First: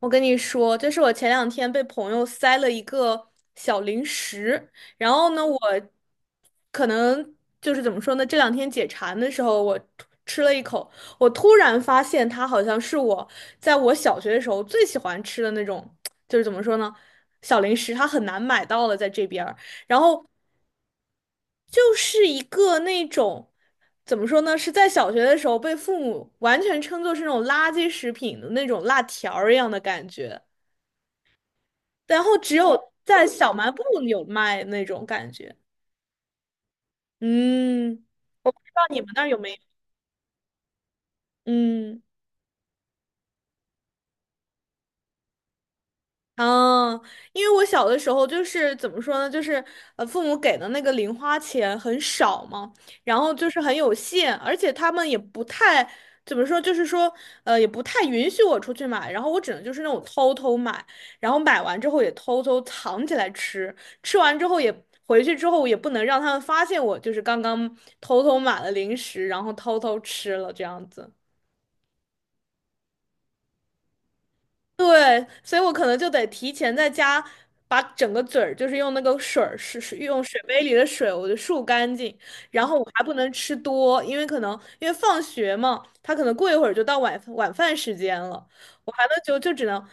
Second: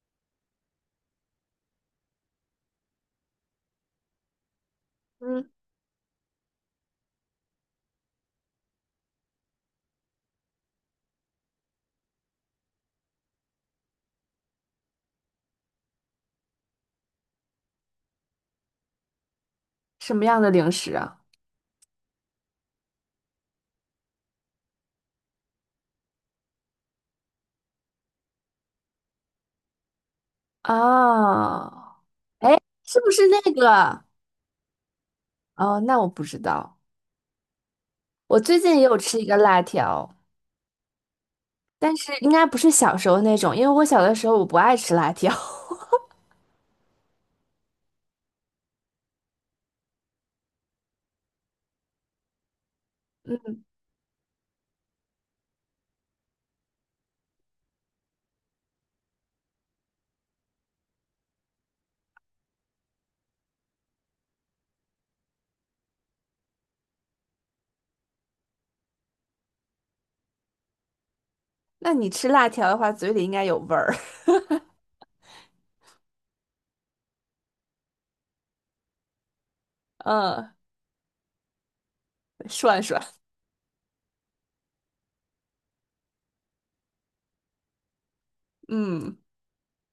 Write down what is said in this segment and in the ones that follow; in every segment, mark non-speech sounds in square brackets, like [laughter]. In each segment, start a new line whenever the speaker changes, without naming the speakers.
我跟你说，就是我前两天被朋友塞了一个小零食。然后呢，
嗯，
我可能就是怎么说呢，这两天解馋的时候，我突吃了一口，我突然发现它好像是我小学的时候最喜欢吃的那种，就是怎么说呢，小零食，它很难买到了在这边。然
什么
后
样的零食啊？
就是一个那种，怎么说呢，是在小学的时候被父母完全称作是那种垃圾食品的那种辣条儿一样的感觉，
哦，
然后只
哎，
有
是不是
在小
那
卖部
个？
有卖那种感觉。
哦，那我不知道。
嗯，不
我最
知
近
道
也有
你们
吃
那
一
儿
个
有没有？
辣条，但
嗯。
是应该不是小时候那种，因为我小的时候我不爱吃辣条。[laughs]
嗯，因为我小的时候就是怎么说呢，就是父母给的那个零花钱很少嘛，然后就是
嗯，
很有限，而且他们也不太怎么说，就是说也不太允许我出去买，然后我只能就是那种偷偷买，然后买完之后也偷偷藏起来吃，吃完之后也回去之后也不能让他们发现我就是刚刚偷偷买了零食，然后偷偷吃了这样子。
那你吃辣条的话，嘴里应该有味儿。
对，所以我可能就得提前在家把整个嘴儿，就是用那个水儿，是
[laughs]
用水
嗯，
杯里的水，我就漱干净。然后
涮
我还
涮。
不能吃多，因为可能因为放学嘛，他可能过一会儿就到晚饭时间了，我还能
嗯
就只能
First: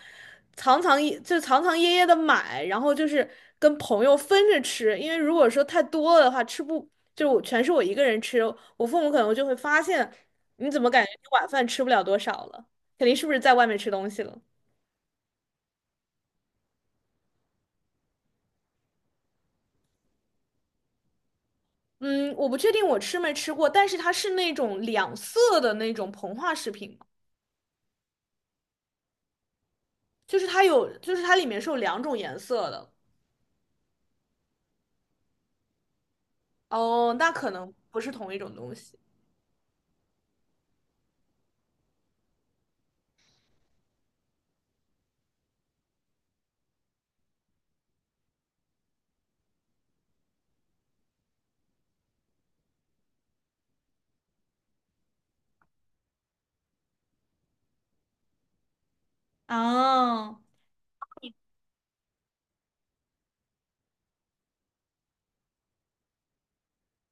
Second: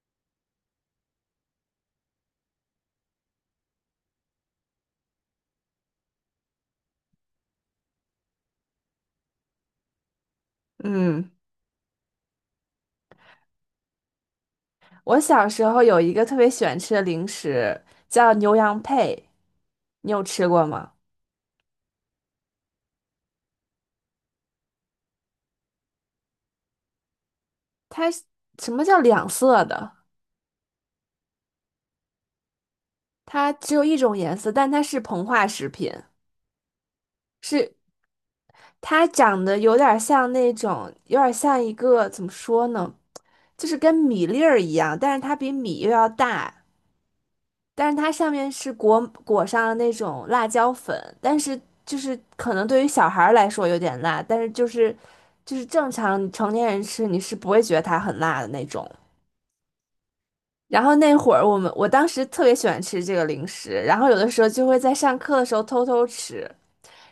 藏藏掖掖的买，然后就是跟朋友分着吃，因为如果说太多了的话，吃不就我全是我一个人吃，我父母可能就会发现你怎么感觉你
嗯，
晚饭吃不了多少了，肯定是不是在外面吃东西了。
我小时候有一个特别喜欢吃的零食，叫牛羊配，你有吃过吗？
嗯，我不确定我吃没吃过，但是它是那种两色的那种膨化食品嘛。
它是什么叫两色的？
就是它有，就是它里面是有两种颜色的。
它只有一种颜色，但它是膨化食品，
哦，那可能
是
不是同一种东西。
它长得有点像那种，有点像一个，怎么说呢，就是跟米粒儿一样，但是它比米又要大，但是它上面是裹上了那种辣椒粉，但是就是可能对于小孩儿来说有点辣，但是就是正常成年人吃你是不会觉得它很辣的那种。
哦，
然后那会儿我当时特别喜欢吃这个零食，然后有的时候就会在上课的时候偷偷吃。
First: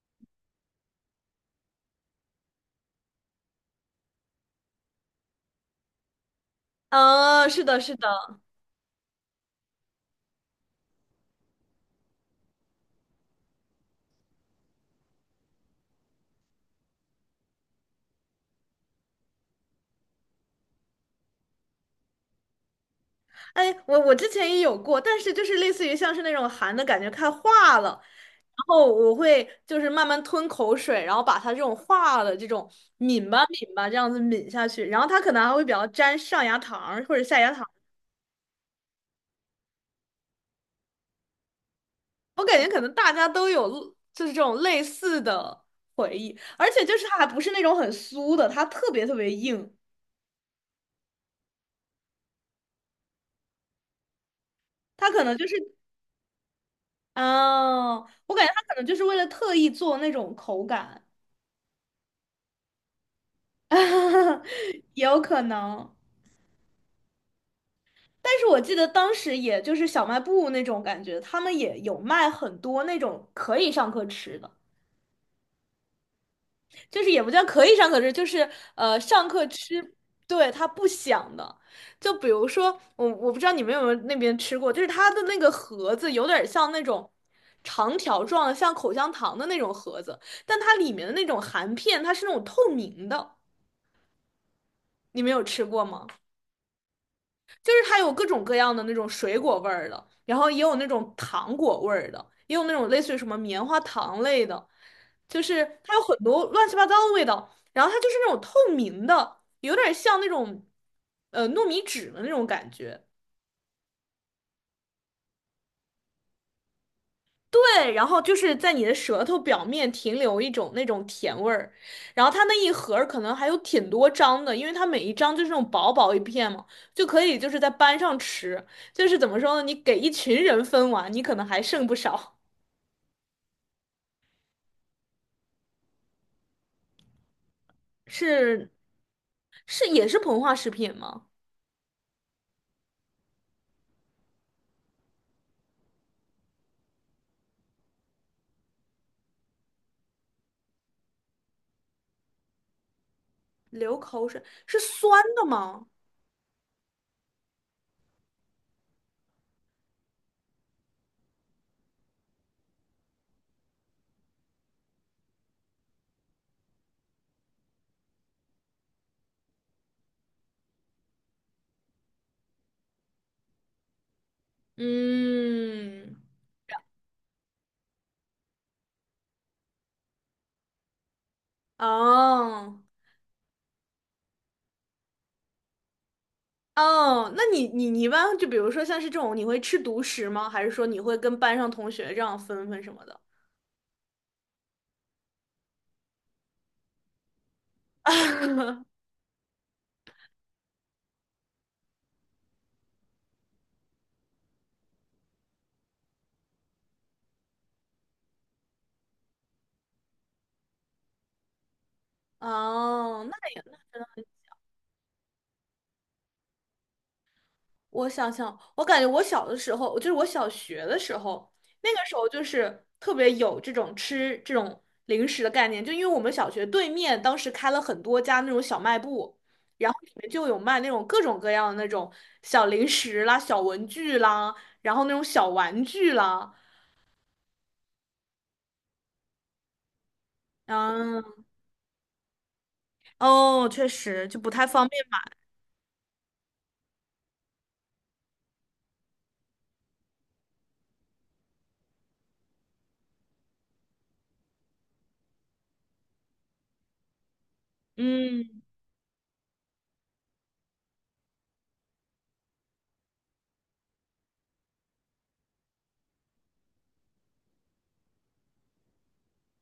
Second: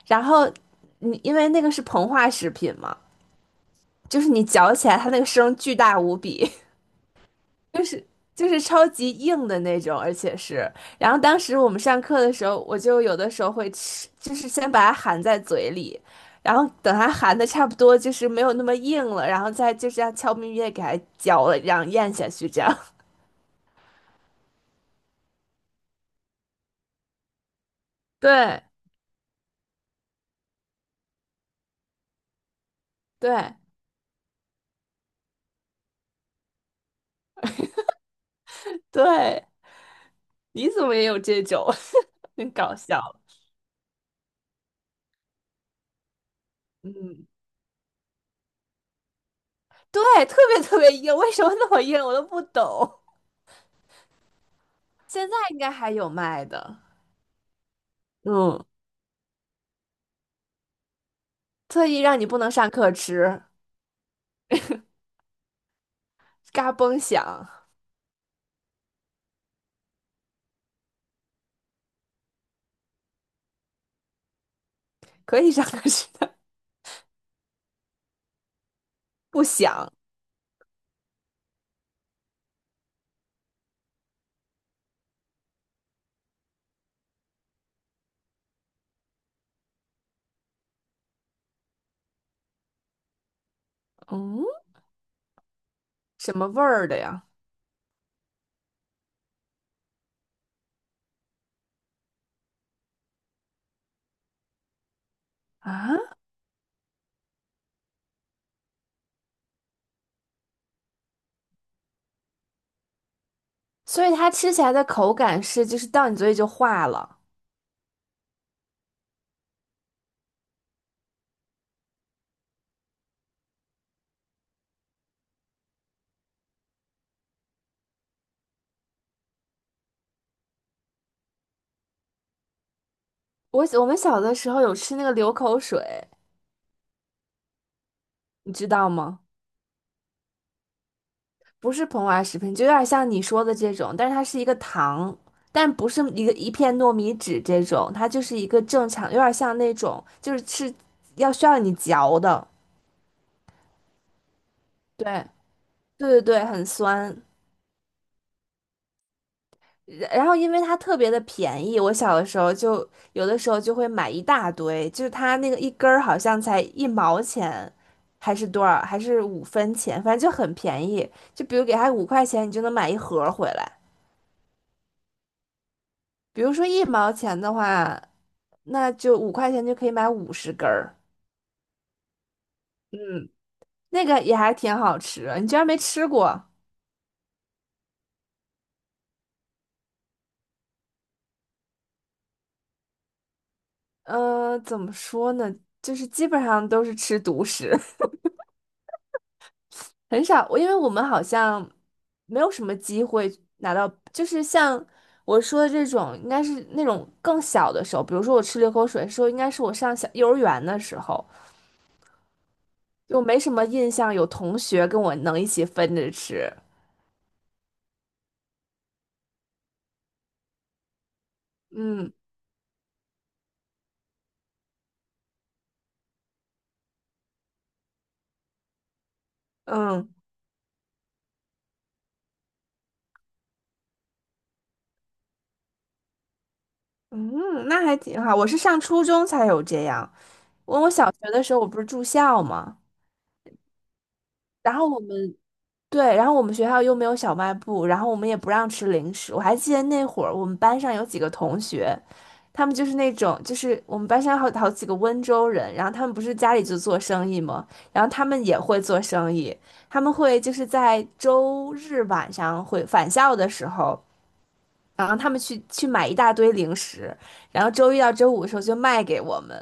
然后你因为那个是膨化食品嘛，就是你嚼起来它那个声巨大无比，
啊，是的，
就
是
是
的。
就是超级硬的那种，而且是，然后当时我们上课的时候，我就有的时候会吃，就是先把它含在嘴里，然后等它含的差不多就是没有那么硬了，然后再就这样悄咪咪的给它嚼了，然后咽下去，这样。[laughs]
哎，我之前也有过，但是就是类似于像是那种含的感觉看化了，
对
然后我会就是慢慢吞口水，然后把它这种化的这种抿吧
对
抿吧这样子抿下去，然后它可能还会比较沾上牙膛儿或者下牙膛。
对，你怎么也有这种，[laughs]
我
很
感觉
搞
可能大
笑。
家都有就是这种类似的回忆，而且就是它还
嗯。
不是那种很酥的，它特别特别硬。
对，特别特别硬，为什么那么硬，我都不懂。
它可
现在
能就是，
应该还有卖的，
嗯、我感觉它
嗯，
可能就是为了特意做那种口感，
特意让你不能上课吃，
[laughs] 也有可能。
嘎嘣响，
但是我记得当时也就是小卖部那种感觉，他们也有卖很多那种可以上课吃的。
可以上课吃的，
就是也不叫可以上课吃，就是上
不
课
响，
吃，对，它不响的。就比如说我不知道你们有没有那边吃过，就是它的那个盒子有点像那种长条状的，像口香糖的那种盒子，但它里面的那种含片它是那种透明的。
嗯，
你们有吃过吗？
什么味儿的呀？
就是它有各种各样的那种水果味儿的，然后也有那种糖果味儿的，也有那种类似于什么棉花糖类的，就是它
啊，
有很多乱七八糟的味道。然后它就是那种透明的，有点像那种糯米纸的那种感觉。
所以它吃起来的口感是，就是到你嘴里就化了。
对，然后就是在你的舌头表面停留一种那种甜味儿，然后它那一盒儿可能还有挺多张的，因为它每一张就是那种薄薄一片嘛，就可以就是在班上吃，就是怎么说呢，你给一群人分完，你可能还剩不少。
我们小的时候有吃那个流口水，你知
是，
道吗？
是也是膨化食品吗？
不是膨化食品，就有点像你说的这种，但是它是一个糖，但不是一个一片糯米纸这种，它就是一个正常，有点像那种就是吃要需要你嚼的，
流口水，是
对
酸的吗？
对对对，很酸。然后因为它特别的便宜，我小的时候就有的时候就会买一大堆，就是它那个一根儿好像才一毛钱，还是多少，还是5分钱，反正就很便宜。就比如给它五块钱，你就能买一盒儿回来。
嗯，
比如说一毛钱的话。那就五块钱就可以买50根儿，
哦。
嗯，那个也还挺好吃的。你居然没吃过？
哦，那你一般就比如说像是这种，你会吃独食吗？还是说你会跟班上同学这样分分什么的？
嗯，怎么说呢？就是基本上都是吃独食，[laughs] 很少。因为我们好像没有什么机会拿到，就是像我说的这种，应该是那种更小的时候。比如说我吃流口水的时候，应该是我上小幼儿园的时候，就
哦，那
没什
也，
么印象有同学跟我能一起分着吃。
我想想，我感觉我小的时候，就是我小学的时候，那个
嗯
时候就是特别有这种吃这种零食的概念，就因为我们小学对面当时开了很多家那种小卖部，然后
嗯。
里面就有卖那种各种各样的那种小零食啦、小文具啦，然后那种小玩具啦，
嗯，那还挺好。我是上初中才有这样。我小学的
嗯。
时候我不是住校吗？
哦，确实就不太
然
方
后我
便。
们对，然后我们学校又没有小卖部，然后我们也不让吃零食。我还记得那会儿我们班上有几个同学，他们就是那种就是我们班上好几个温州人，然后他们不是家里就做生意嘛，然后他们也
嗯，
会做生意，他们会就是在周日晚上会返校的时候。然后他们去买一大堆零食，然后周一到周五的时候就卖给我们。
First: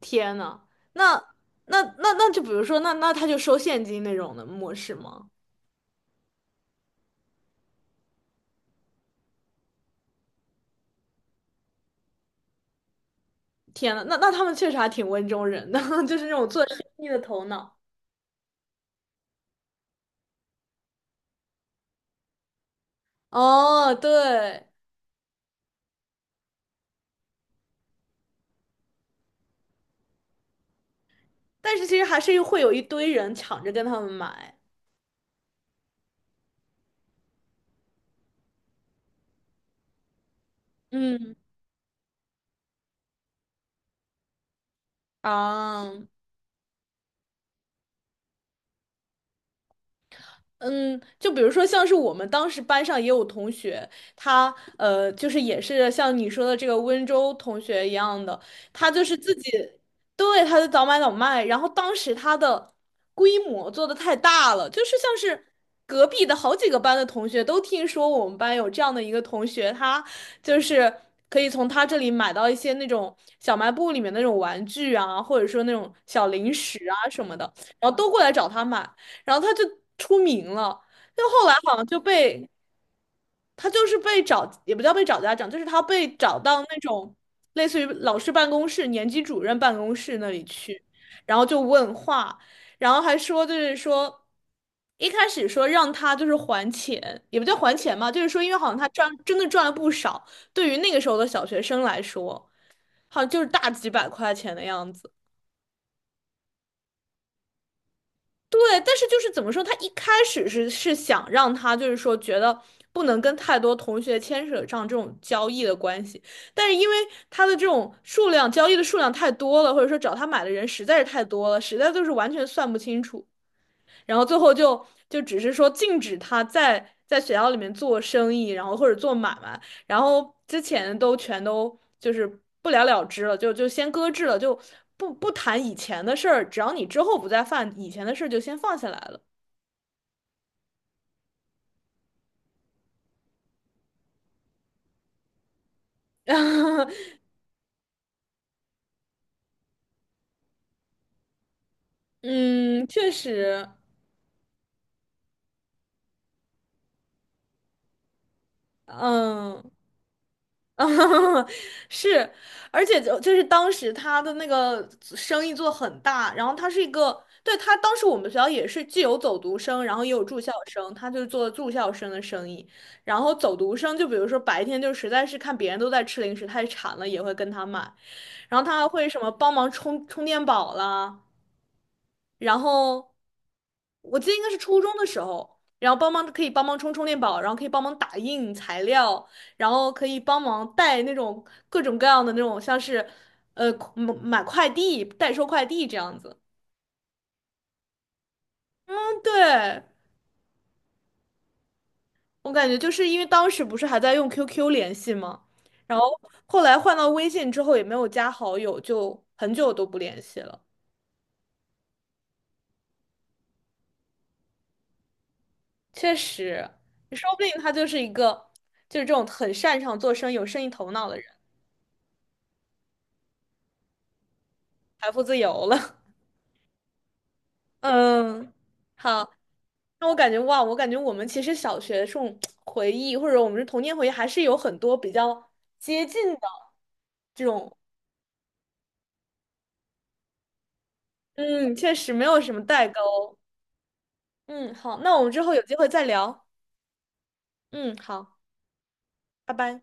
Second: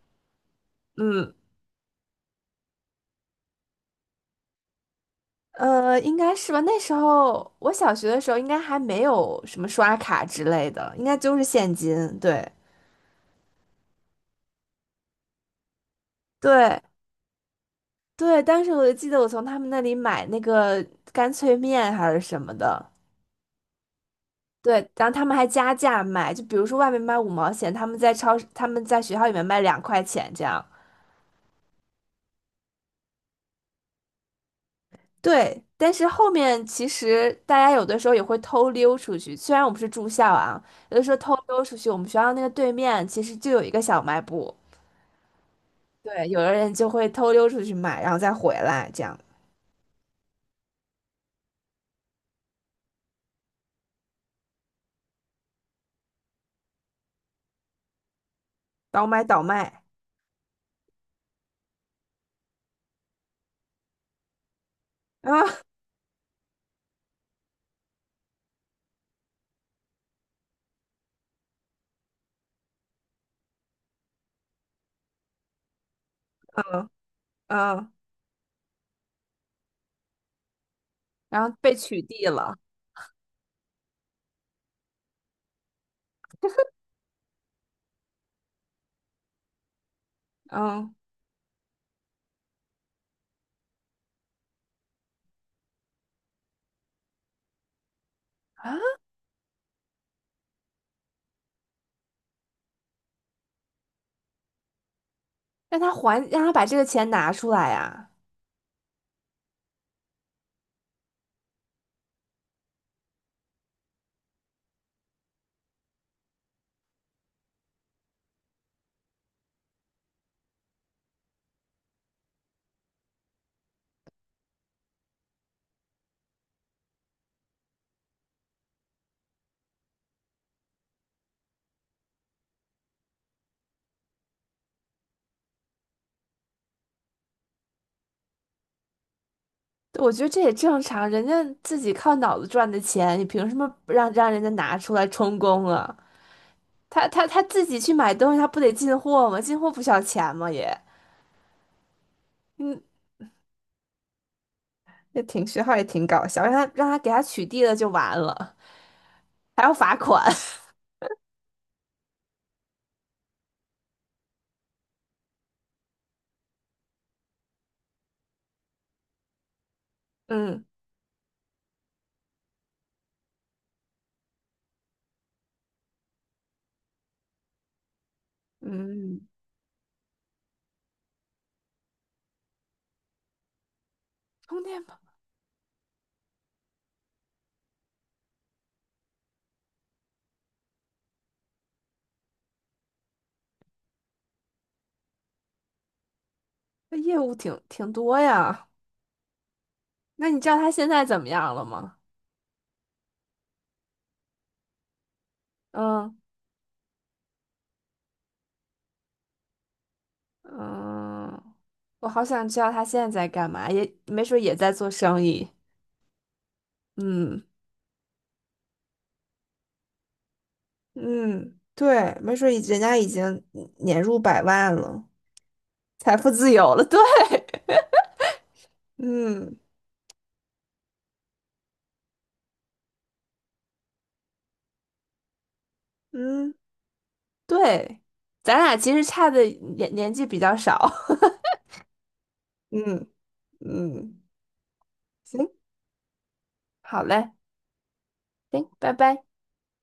天呐，那
嗯，
那就比如说，那他就收现金那种的模式吗？
应该是吧。那时候我小学的时候，应该还没有什么刷卡之类的，应该就是现金。对，
天呐，那那他们确实还挺温州人的，[laughs] 就是那种做生
对，
意的头脑。
对。当时我就记得我从他们那里买那个干脆面还是什么的。
哦，对，
对，然后他们还加价卖，就比如说外面卖5毛钱，他们在超市，他们在学校里面卖2块钱这样。
但是其实还是会有一堆人抢着跟他们买。
对，但是后面其实大家有的时候也会偷溜出去，虽然我们是住校啊，有的时候偷
嗯，
溜出去。我们学校那个对面其实就有一个小卖部，
啊。
对，有的人就会偷溜出去买，然后再回来，这样
嗯，就比如说，像是我们当时班上也有同学，他就是也是像你说的这个温州同学一样的，他就
倒
是
买
自
倒
己。
卖
对，他就早买早卖，然后当时他的规模做的太大了，就是像
啊，
是隔壁的好几个班的同学都听说我们班有这样的一个同学，他就是可以从他这里买到一些那种小卖部里面那种玩具啊，或者说那种小零食
嗯
啊什么的，然
嗯，
后都过来找他买。然后他就出名了，就
然
后来
后被
好像就
取缔
被
了，
他就是被找，也不叫被找家长，就是他被找到那种类似于老师办公室、年级主任办公室那里去，
嗯
然后就问话，然后还说就是说。一开始说让他就是还钱，也不叫还钱嘛，就是说因为好像
啊，
他赚真的赚了不少，对于那个时候的小学生来说，好像就是大几百块钱的样子。
让他还，让他把这个钱拿出来呀。
对，但是就是怎么说，他一开始是想让他就是说觉得不能跟太多同学牵扯上这种交易的关系，但是因为他的这种数量交易的数量太多了，或者说找他买的人实在是太多了，实在就是完全算不清楚。然后最后就只是说禁止他在学校里面做生意，然后或者做买卖，然后之前都全都就是不了了之了，就先搁置了，就不谈以前的事儿，只要你之后不再犯以前的事儿，就先放下来了。
对，我觉得这也正常，人家自己靠脑子赚的钱，你凭什么不让人家拿出来充公啊？他
[laughs]
他他自己去买东西，他不得进货吗？进货不需要钱吗？也，嗯，
嗯，确实，
也挺徐号也挺搞笑，让他给他取缔了就完了，还
嗯，
要罚款。
啊，[laughs] 是，而且就是当时他的那个生意做很大，然后他是一个，对，他当时我们学校也是既有走读生，然后也有
[laughs]
住校
嗯
生，他就做住校生的生意，然后走读生就比如说白天就实在是看别人都在吃零食太馋了，也会跟他买，然后他还会什
嗯，
么帮忙充充电宝啦，然后我记得应该是
充
初
电
中
宝
的时候，然后帮忙可以帮忙充充电宝，然后可以帮忙打印材料，然后可以帮忙带那种各种各样的那种像是买快递、代收快递这样子。
这业务挺多呀。
嗯，对，
那你知道他现在怎么样了吗？
我感觉就是因为当时不是还在用 QQ 联系吗？然后
嗯
后来换到微信之后也没有加好友，就很久都不联系了。
嗯，我好想知道他现在在干嘛，也没准也在做生意。
确实，说不
嗯
定他就是一个就是这种很擅长做生意、有生意头脑的人。
嗯，对，没准人家已经年入百万了。
财富自由了。
财富自由了，对。
[laughs] 嗯，
[laughs]
好。
嗯。
那我感觉哇，我感觉我们其实小学这种回忆，或者我们的童年回忆，还是有很多比较接近的
嗯，
这种。
对，咱俩其实差的年纪比较少。
嗯，确实没有什么
[laughs]
代
嗯
沟。
嗯，
嗯，好，那我们之
行，
后有机会再聊。
好嘞，
嗯，好，
行，拜拜。
拜拜。